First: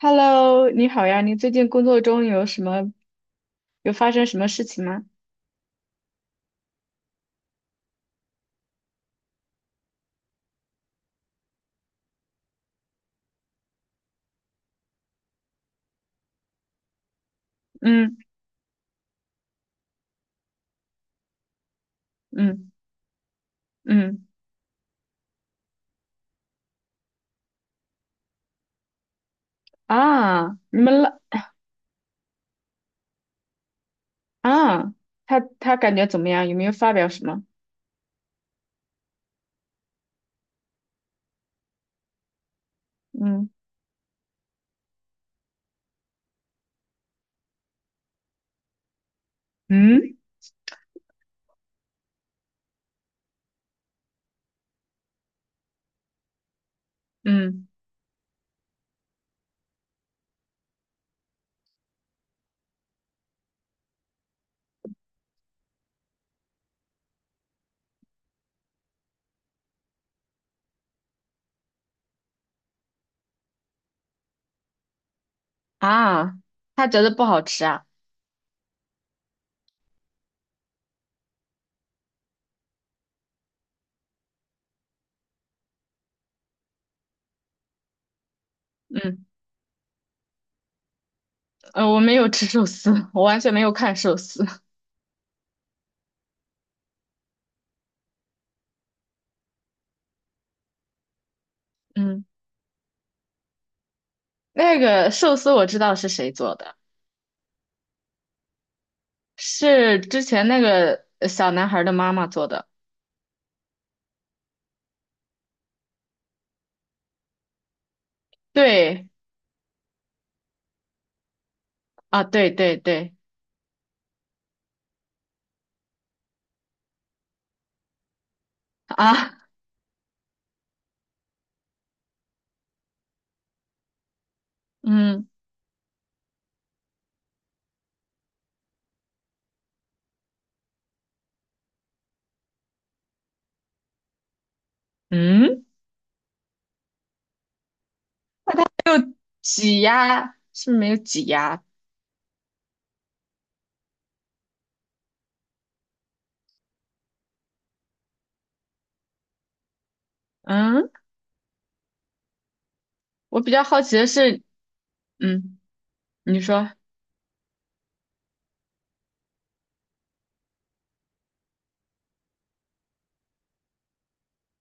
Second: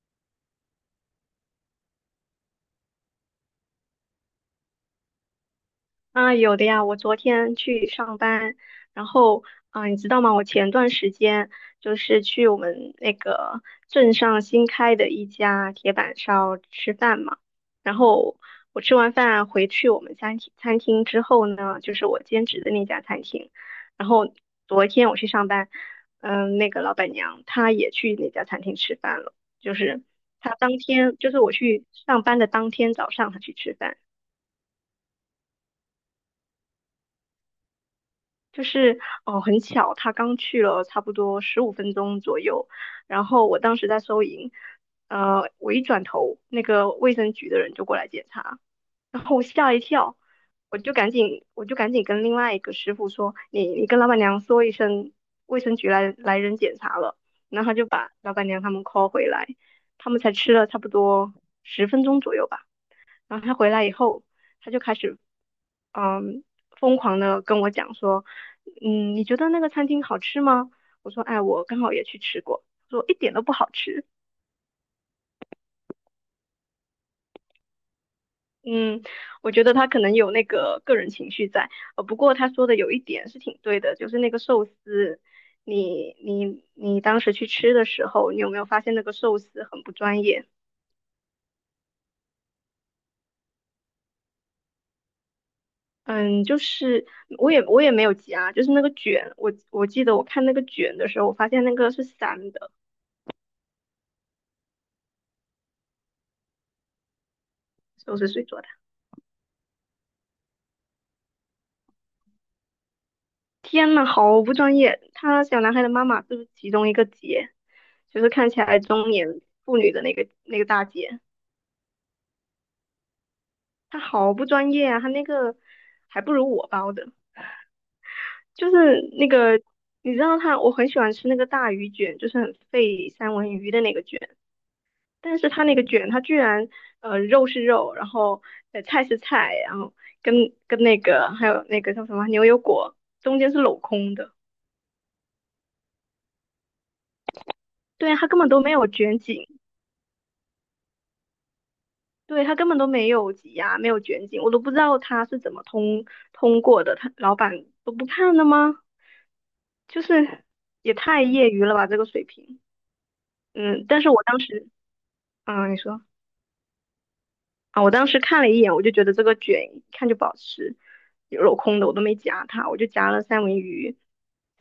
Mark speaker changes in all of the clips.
Speaker 1: Hello，你好呀，你最近工作中有什么，有发生什么事情吗？
Speaker 2: 啊，有的呀，我昨天去上班，然后，你知道吗？我前段时间就是去我们那个镇上新开的一家铁板烧吃饭嘛。然
Speaker 1: 嗯
Speaker 2: 后我吃完饭回去我们餐厅之后呢，就是我兼职
Speaker 1: 嗯
Speaker 2: 的那家餐厅。然
Speaker 1: 嗯，
Speaker 2: 后昨天我去上班，那个老板娘她也去那家餐厅吃饭了，就是她当
Speaker 1: 你们
Speaker 2: 天，
Speaker 1: 了
Speaker 2: 就是我去上班的当天早上她去吃饭。
Speaker 1: 啊，他感觉怎么样？有没有发表什么？
Speaker 2: 就是哦，很巧，他刚去了差不多15分钟左右，然后
Speaker 1: 嗯
Speaker 2: 我当时在收银。我一转头，那个卫生局的人就过来检查，然后我吓一
Speaker 1: 嗯
Speaker 2: 跳，我就赶紧跟另外一个师傅说，你跟老板娘说一声，卫生局来人检查了，然
Speaker 1: 嗯，
Speaker 2: 后他就把老板娘他们 call 回来，他们才吃了差不多10分钟左右吧。然后他回来以后，他就开始，嗯，疯狂的跟我讲说：你觉得那个餐厅好吃吗？我说，哎，我刚好也去吃过，他说一点都不好吃。
Speaker 1: 啊，他觉得不好吃啊？
Speaker 2: 嗯，我觉得他可能有那个个人情绪在。不过他说的有一点是挺对的，就是那个寿司，你当时去吃的时候，你有没有发现那个
Speaker 1: 嗯，
Speaker 2: 寿司很不专业？
Speaker 1: 我没有吃寿司，我完全没有看寿司。
Speaker 2: 嗯，就是我也没有夹，就是那个卷，我记得我看那个卷的时候，我发现那个是
Speaker 1: 嗯，
Speaker 2: 散的。
Speaker 1: 那个寿司我知道是谁做的，
Speaker 2: 都是谁做的？
Speaker 1: 是之前那个小男孩的妈妈做的。
Speaker 2: 天呐，好不专业！他小男孩的妈妈就是其中一个姐？就是看起来
Speaker 1: 对
Speaker 2: 中年妇女的那个大姐。
Speaker 1: 啊，对对对
Speaker 2: 她好不专业啊！她那个还不如我包的。就是那
Speaker 1: 啊，
Speaker 2: 个你知道她，我很喜欢吃那个大鱼卷，就是很费三文鱼的那个卷，
Speaker 1: 嗯
Speaker 2: 但是她那个卷，她居然肉是肉，然后菜是菜，然后跟跟那个还有那个叫什么牛油果中间是镂空的。
Speaker 1: 嗯。
Speaker 2: 对啊，她根本都没有卷紧。
Speaker 1: 挤压是不是没有挤压。
Speaker 2: 对，他根本都没有挤压，没有卷紧，我都不知道他是怎么通过的，他老板都不看的吗？就是
Speaker 1: 嗯，
Speaker 2: 也太业余了吧，这个水平。
Speaker 1: 我比较好
Speaker 2: 嗯，
Speaker 1: 奇
Speaker 2: 但
Speaker 1: 的
Speaker 2: 是我当
Speaker 1: 是，
Speaker 2: 时，
Speaker 1: 嗯，
Speaker 2: 嗯，你说。
Speaker 1: 你说，
Speaker 2: 啊，我当时看了一眼，我就觉得这个卷一看就不好吃，有镂空的我都没夹它，我就夹了三文鱼，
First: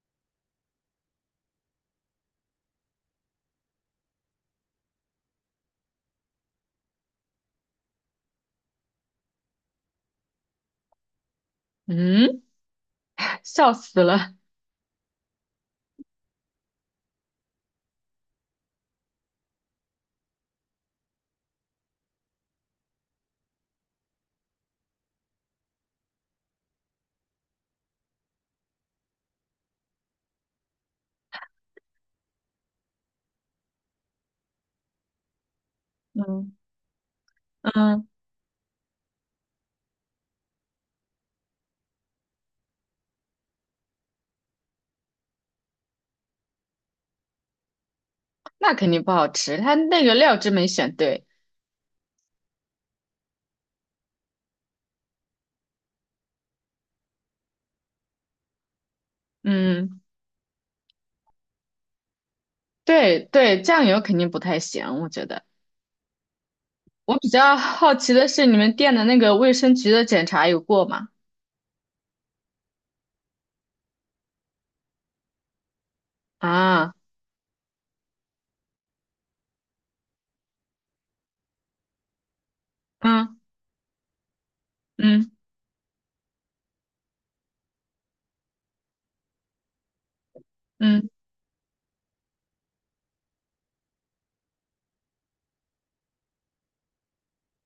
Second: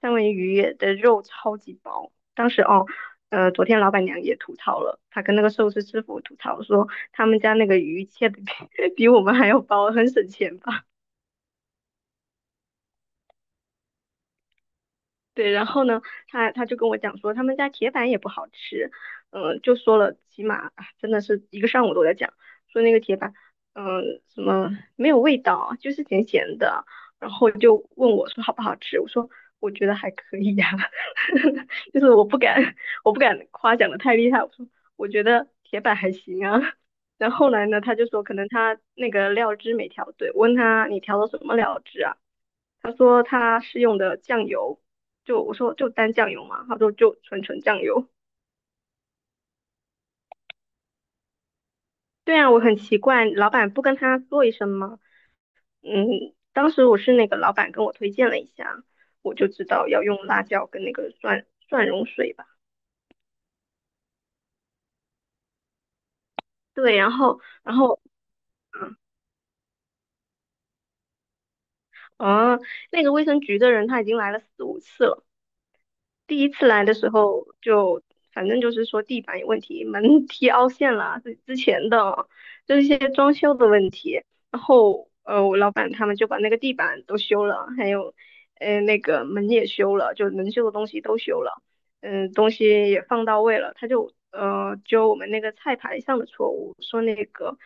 Speaker 2: 三文鱼的肉超级薄。当时哦，昨天老板娘也吐槽了，她跟那个寿司师傅吐槽说，他们家那个鱼切的比 比我们还要薄，很省钱吧。
Speaker 1: 嗯，笑死了。
Speaker 2: 对。然后呢，他就跟我讲说他们家铁板也不好吃。就说了，起码啊真的是一个上午都在讲，说那个铁板，嗯、什么没有味道，就是咸咸的，然后就问我说好不好吃，我说我觉得还可以呀。就是我不敢夸奖的太厉害，我说我觉得铁板还行
Speaker 1: 嗯
Speaker 2: 啊。然后后来呢，他
Speaker 1: 嗯，
Speaker 2: 就说可能他那个料汁没调对，我问他你调的什么料汁啊？他说他是用的酱油，就我说就单酱油嘛，他说就纯纯酱油。
Speaker 1: 那肯定不好吃，它那个料汁没选对。
Speaker 2: 对啊，我很奇怪，老板不跟他说一声吗？嗯，当时我是那个老板跟我推荐了一下，我就知道
Speaker 1: 嗯，
Speaker 2: 要用辣椒跟那个蒜蓉水吧。
Speaker 1: 对对，酱油肯定不太行，我觉得。
Speaker 2: 对，然
Speaker 1: 我比
Speaker 2: 后
Speaker 1: 较
Speaker 2: 然
Speaker 1: 好
Speaker 2: 后
Speaker 1: 奇的是，你们店
Speaker 2: 嗯
Speaker 1: 的那个卫生局的检查有过吗？
Speaker 2: 啊，那个卫生局的人他已经来了四五次了。第一次来
Speaker 1: 啊，
Speaker 2: 的时候就，反正就是说地板有问题，门 踢凹陷了，是之前的哦，就是一些装
Speaker 1: 嗯
Speaker 2: 修的问题。然后，
Speaker 1: 嗯
Speaker 2: 我老板他们就把那个地板都修了。还有，那个门也修了，就能修的东西
Speaker 1: 嗯，
Speaker 2: 都修了，东西也放到位了。他就，就我们那个菜牌上的错误，说那个。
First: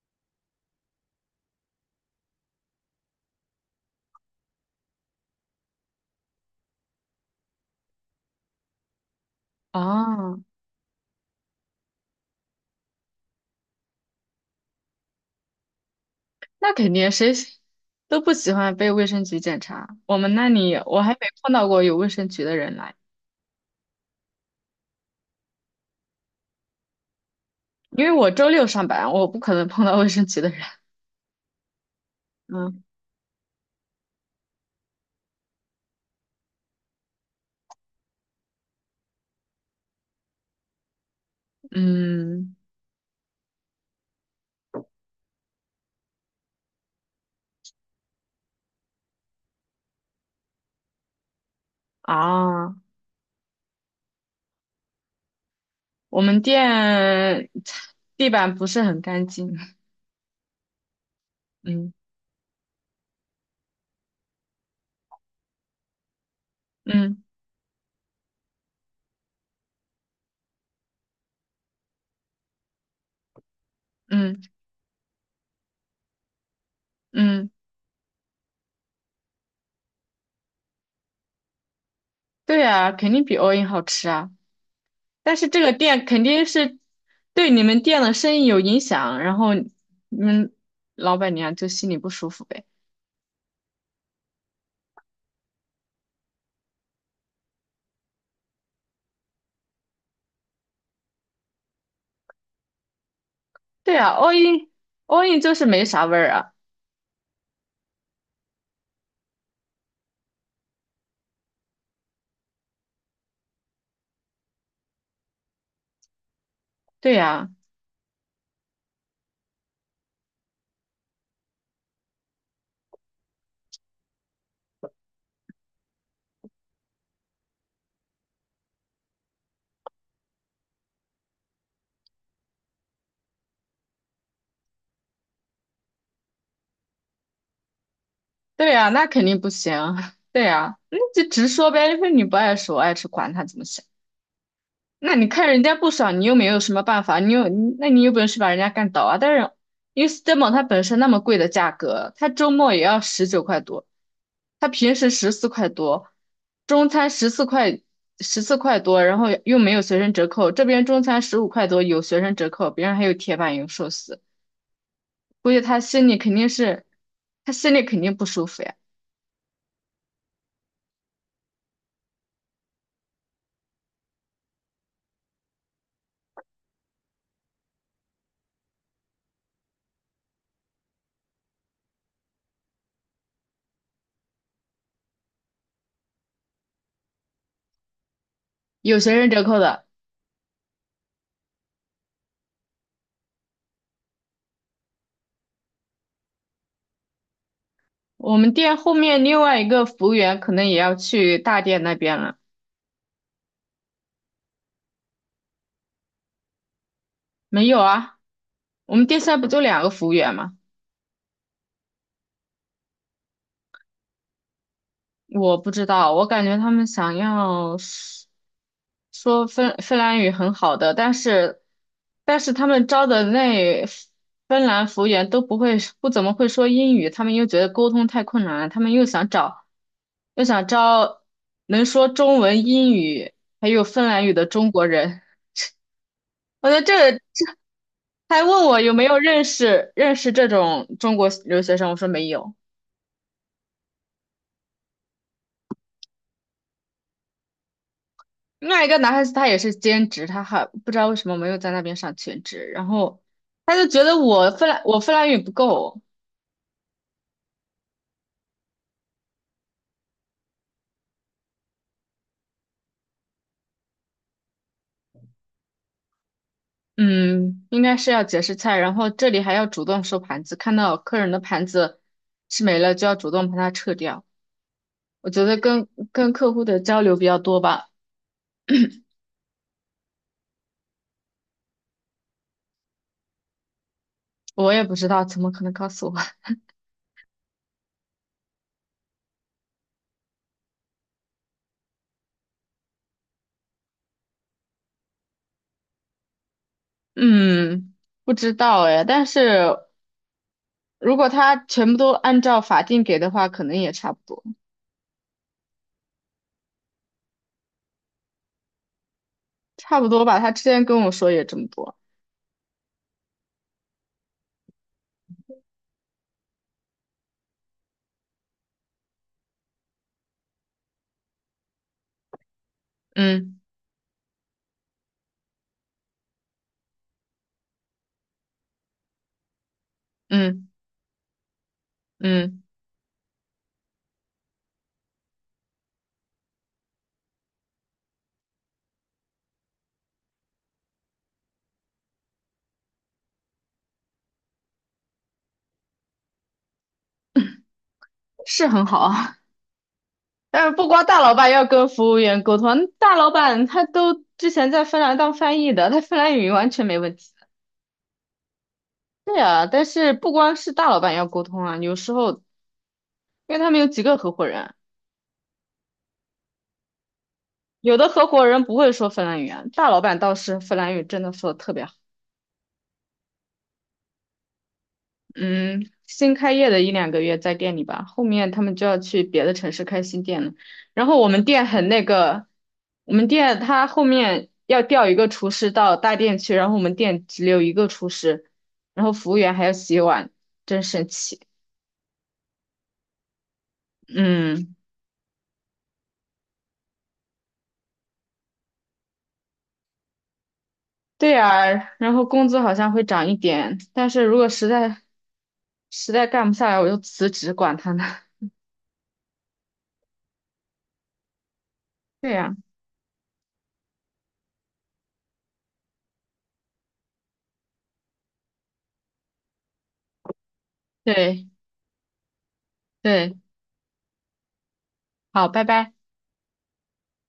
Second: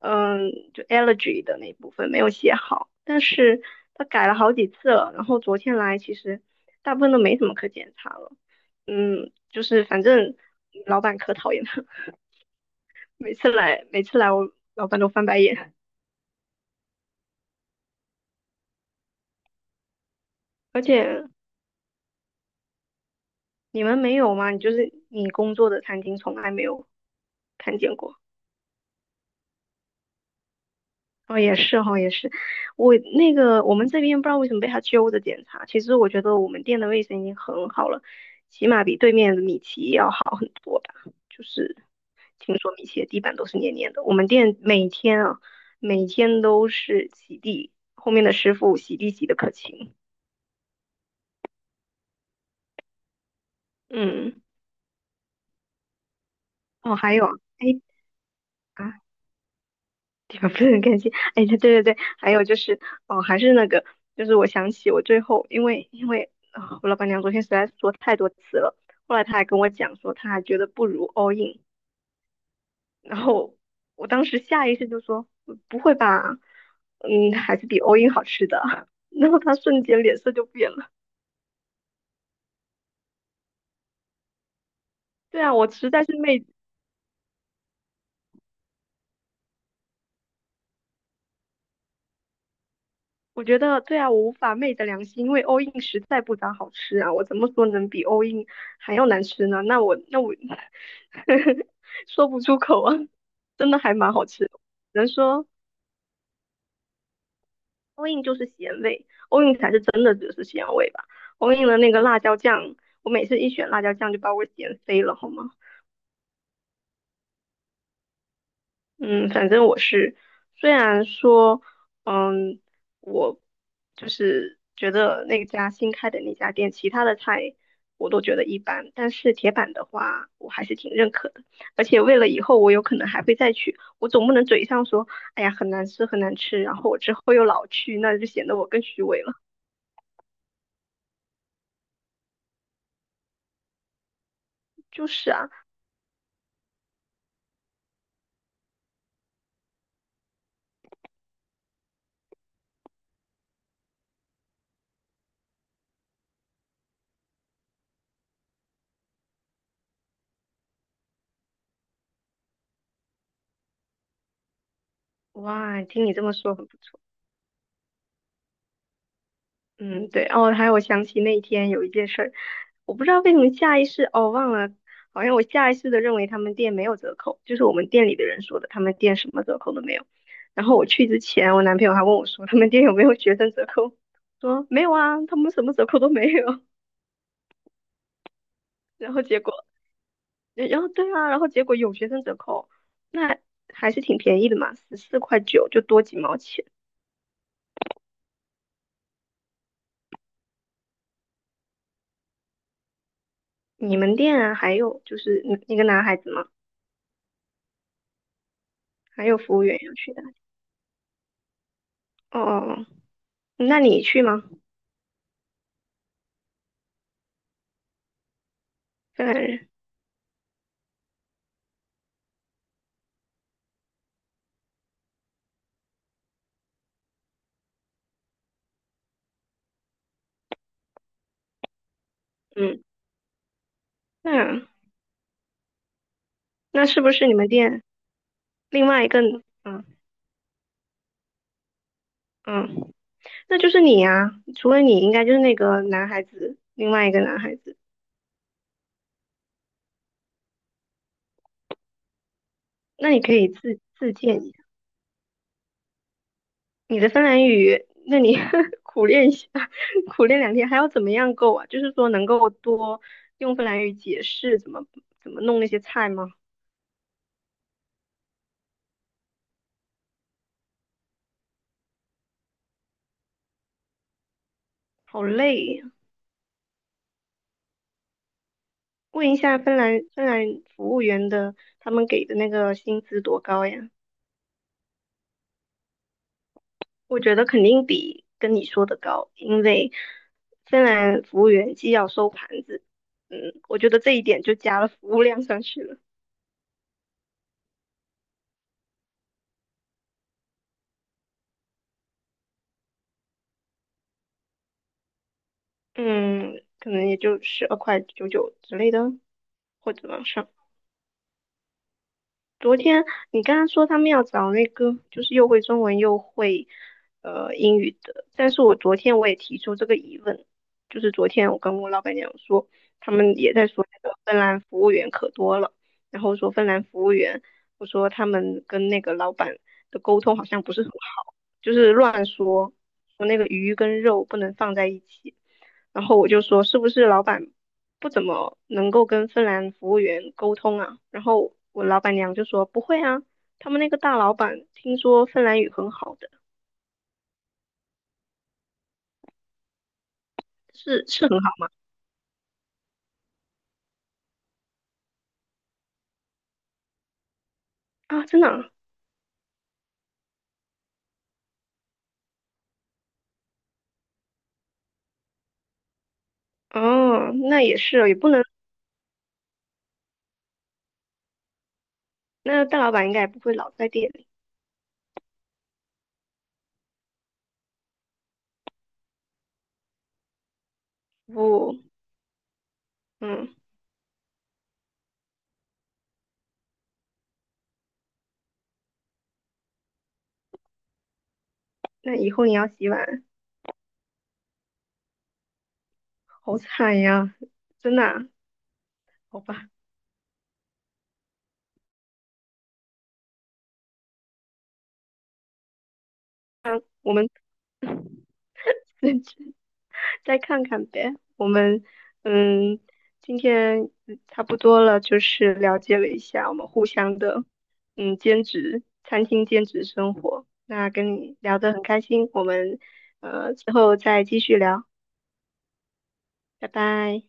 Speaker 2: 嗯，就 allergy 的那一部分没有写好，但是他改了好几次了。然后昨天来其实大部分都没什么可检查了。嗯，就是反正
Speaker 1: 哦，
Speaker 2: 老板可讨厌他，每次来我老板都翻白眼。
Speaker 1: 那肯定，谁都不喜欢被卫生局检查。我们那里
Speaker 2: 而
Speaker 1: 我还
Speaker 2: 且
Speaker 1: 没碰到过有卫生局的人来。
Speaker 2: 你们没有吗？你就是你工作的餐厅从来没有看见
Speaker 1: 因为
Speaker 2: 过。
Speaker 1: 我周六上班，我不可能碰到卫生局的人
Speaker 2: 哦，也是哈，也是。
Speaker 1: 嗯，
Speaker 2: 我那个我们这边不知道为什么被他揪着检查。其实我觉得我们店的卫生已经很好了，起码比对面的米奇要好很多吧。就是
Speaker 1: 嗯，
Speaker 2: 听说米奇的地板都是黏黏的，我们店每天啊，每天都是洗地，后面的师傅洗地洗的可勤。
Speaker 1: 啊，
Speaker 2: 嗯。
Speaker 1: 我们
Speaker 2: 哦，还有啊。
Speaker 1: 店
Speaker 2: 哎。
Speaker 1: 地板不是
Speaker 2: 啊，
Speaker 1: 很干净。
Speaker 2: 地方不是很干净。哎，对对
Speaker 1: 嗯
Speaker 2: 对，还有就是，哦，还是那个，就是我想起我最后，因为啊、我老板娘
Speaker 1: 嗯
Speaker 2: 昨天实在说太多次了，后来她还跟我讲说，她还觉得不如 all in，然后我当时
Speaker 1: 嗯
Speaker 2: 下意识就说，嗯不会吧。嗯，
Speaker 1: 嗯，
Speaker 2: 还是比 all in 好吃的。然后她瞬间脸色就变了。
Speaker 1: 对啊，肯定比欧印好吃啊。但
Speaker 2: 对
Speaker 1: 是
Speaker 2: 啊，
Speaker 1: 这
Speaker 2: 我
Speaker 1: 个
Speaker 2: 实在
Speaker 1: 店
Speaker 2: 是
Speaker 1: 肯
Speaker 2: 没
Speaker 1: 定是对你们店的生意有影响，然后你们老板娘就心里不舒服呗。
Speaker 2: 我觉得对啊，我无法昧着良心，因为 all in 实在不咋好吃啊，我怎么说能比 all in 还要难吃呢？那我 说不出口啊，真的还
Speaker 1: 对
Speaker 2: 蛮
Speaker 1: 啊，
Speaker 2: 好
Speaker 1: l
Speaker 2: 吃的，只能
Speaker 1: l in
Speaker 2: 说
Speaker 1: 就是没啥味儿啊。
Speaker 2: all in 就是咸味，all in 才是真的只是咸味吧。all in 的那个辣椒酱，我每次一选辣椒酱就把我咸飞了，好吗？
Speaker 1: 对呀、
Speaker 2: 嗯，反正我是，虽然说，嗯，我就是觉得那家新开的那家店，其他的菜我都觉得一般，但是铁板的话，我还是挺认可的。而且为了以后我有可能还会再去，我总不能嘴上说，哎呀，很难吃，很难吃，然后我之后又老去，那就显得我
Speaker 1: 对
Speaker 2: 更
Speaker 1: 呀，
Speaker 2: 虚
Speaker 1: 那
Speaker 2: 伪
Speaker 1: 肯
Speaker 2: 了。
Speaker 1: 定不行。对呀，那就直说呗，因为你不爱吃，我爱吃，管他怎么想。
Speaker 2: 就
Speaker 1: 那你
Speaker 2: 是
Speaker 1: 看
Speaker 2: 啊。
Speaker 1: 人家不爽，你又没有什么办法，你有，你那你有本事把人家干倒啊？但是因为 Stemo 它本身那么贵的价格，它周末也要19块多，它平时十四块多，中餐十四块多，然后又没有学生折扣，这边中餐15块多有学生折扣，别人还有铁板油寿司，估计他
Speaker 2: 哇，听
Speaker 1: 心
Speaker 2: 你
Speaker 1: 里
Speaker 2: 这么
Speaker 1: 肯定
Speaker 2: 说，很不
Speaker 1: 是，
Speaker 2: 错。
Speaker 1: 他心里肯定不舒服呀。
Speaker 2: 嗯，对，哦，还有我想起那一天有一件事儿。我不知道为什么下意识，哦，忘了，好像我下意识的认为他们店没有折扣，就是我们店里的人说的，他们店什么折扣都没有。然后我去之前，我男朋友还问我说，他们店有没有学生折扣？说没有啊，他们什么折扣都没有。
Speaker 1: 有 学
Speaker 2: 然后
Speaker 1: 生
Speaker 2: 结
Speaker 1: 折扣
Speaker 2: 果，
Speaker 1: 的。
Speaker 2: 然后对啊，然后结果有学生折扣，那还是挺便宜的嘛，14.9块就多几毛钱。
Speaker 1: 我们店后面另外一个服务员可能也要去大店那边了。
Speaker 2: 你们店啊，还有就是一个男孩子吗？
Speaker 1: 没有啊，我们店现
Speaker 2: 还
Speaker 1: 在
Speaker 2: 有
Speaker 1: 不
Speaker 2: 服
Speaker 1: 就
Speaker 2: 务员
Speaker 1: 两个
Speaker 2: 要
Speaker 1: 服务
Speaker 2: 去的。
Speaker 1: 员吗？
Speaker 2: 哦哦哦，那你去吗？
Speaker 1: 我不知道，我感觉他们想要说
Speaker 2: 芬兰人。
Speaker 1: 芬兰语很好的，但是他们招的那芬兰服务员都不会不怎么会说英语，他们又觉得沟通太困难了，他们又想找又想招能说中文、
Speaker 2: 嗯，
Speaker 1: 英语还有芬兰语的
Speaker 2: 那
Speaker 1: 中国人。我觉
Speaker 2: 那是不
Speaker 1: 得
Speaker 2: 是你
Speaker 1: 这
Speaker 2: 们店
Speaker 1: 他还问我
Speaker 2: 另
Speaker 1: 有没
Speaker 2: 外一
Speaker 1: 有
Speaker 2: 个？嗯
Speaker 1: 认识这种中国留学生，我说没有。
Speaker 2: 嗯，那就是你呀、除了你，应该就是那个男孩子，另外一个男孩子。
Speaker 1: 另外一个男孩子他也是兼职，他还不知道为什么没有在那边上全职，然
Speaker 2: 那你
Speaker 1: 后
Speaker 2: 可以
Speaker 1: 他
Speaker 2: 自
Speaker 1: 就觉
Speaker 2: 自
Speaker 1: 得
Speaker 2: 荐一下
Speaker 1: 我芬兰语不够，
Speaker 2: 你的芬兰语，那你 苦练一下，苦练2天，还要怎么样够啊？就是说能够多用芬兰语解释怎么弄那些菜吗？
Speaker 1: 嗯，应该是要解释菜，然后这里还要主动收盘子，看到客人的盘子吃没了就要主动把它撤掉。
Speaker 2: 好
Speaker 1: 我觉得
Speaker 2: 累呀、
Speaker 1: 跟客户的交流比较多吧，
Speaker 2: 问一下芬兰服务员的，他们给的那个薪资多高呀？
Speaker 1: 我也不知道，怎么可能告诉我？
Speaker 2: 我觉得肯定比跟你说的高，因为芬兰服务员既要收盘子，嗯，我觉得这一点就加了服务量上去了。
Speaker 1: 嗯，不知道哎，但是。如果他全部都按照法定给的话，可能也差不多，
Speaker 2: 嗯，可能也就12.99块之类的，或
Speaker 1: 差不
Speaker 2: 者
Speaker 1: 多
Speaker 2: 往
Speaker 1: 吧。
Speaker 2: 上。
Speaker 1: 他之前跟我说也这么多，
Speaker 2: 昨天你刚刚说他们要找那个，就是又会中文又会英语的，但是我昨天我也提出这个疑问，就是昨天我跟我老板娘说，他们也
Speaker 1: 嗯
Speaker 2: 在说那个芬兰服务员可多了，然后说芬兰服务员，我说他们跟那个老板的沟通好像
Speaker 1: 嗯
Speaker 2: 不是很好，就是乱
Speaker 1: 嗯，
Speaker 2: 说，说那个鱼跟肉不能放在一起，然后我就说是不是老板不怎么能够跟芬兰服务员沟通啊。然后我老板娘就说不会啊，他们那个大老板听说芬兰语很好的，
Speaker 1: 是很好啊。但是不光
Speaker 2: 是
Speaker 1: 大
Speaker 2: 是
Speaker 1: 老
Speaker 2: 很
Speaker 1: 板
Speaker 2: 好
Speaker 1: 要跟服务员沟通，大老板他都之前在芬兰当翻译的，他芬兰语完全没问题。
Speaker 2: 啊，真的啊。
Speaker 1: 对啊，但是不光是大老板要沟通啊，有时候因为他们有几个合伙人，
Speaker 2: 哦，那也
Speaker 1: 有
Speaker 2: 是
Speaker 1: 的
Speaker 2: 哦，也
Speaker 1: 合
Speaker 2: 不能，
Speaker 1: 伙人不会说芬兰语啊，大老板倒是芬兰语真的说的特别好。
Speaker 2: 那大老板应该也不会老在店里。
Speaker 1: 嗯，新开业的一两个月在店里吧，后面他们就要去别的城市开新店了。然后我们店
Speaker 2: 不。
Speaker 1: 很那个，我们
Speaker 2: 嗯，
Speaker 1: 店他后面要调一个厨师到大店去，然后我们店只有一个厨师，然后服务员还要洗碗，真神奇。
Speaker 2: 那以后你要洗碗，
Speaker 1: 嗯，
Speaker 2: 好惨呀，真的啊。好吧，
Speaker 1: 对呀，然后工资好像会涨一点，但是如果实在干不下来，我就
Speaker 2: 我们
Speaker 1: 辞职，管他呢。
Speaker 2: 自再看看呗。我们
Speaker 1: 对呀，
Speaker 2: 嗯，今天差不多了，就是了解了一下我们互相的兼职餐厅兼职生活。那跟你
Speaker 1: 对
Speaker 2: 聊得很开心，我们
Speaker 1: 对，
Speaker 2: 之后再继续聊。
Speaker 1: 好，拜拜。
Speaker 2: 拜拜。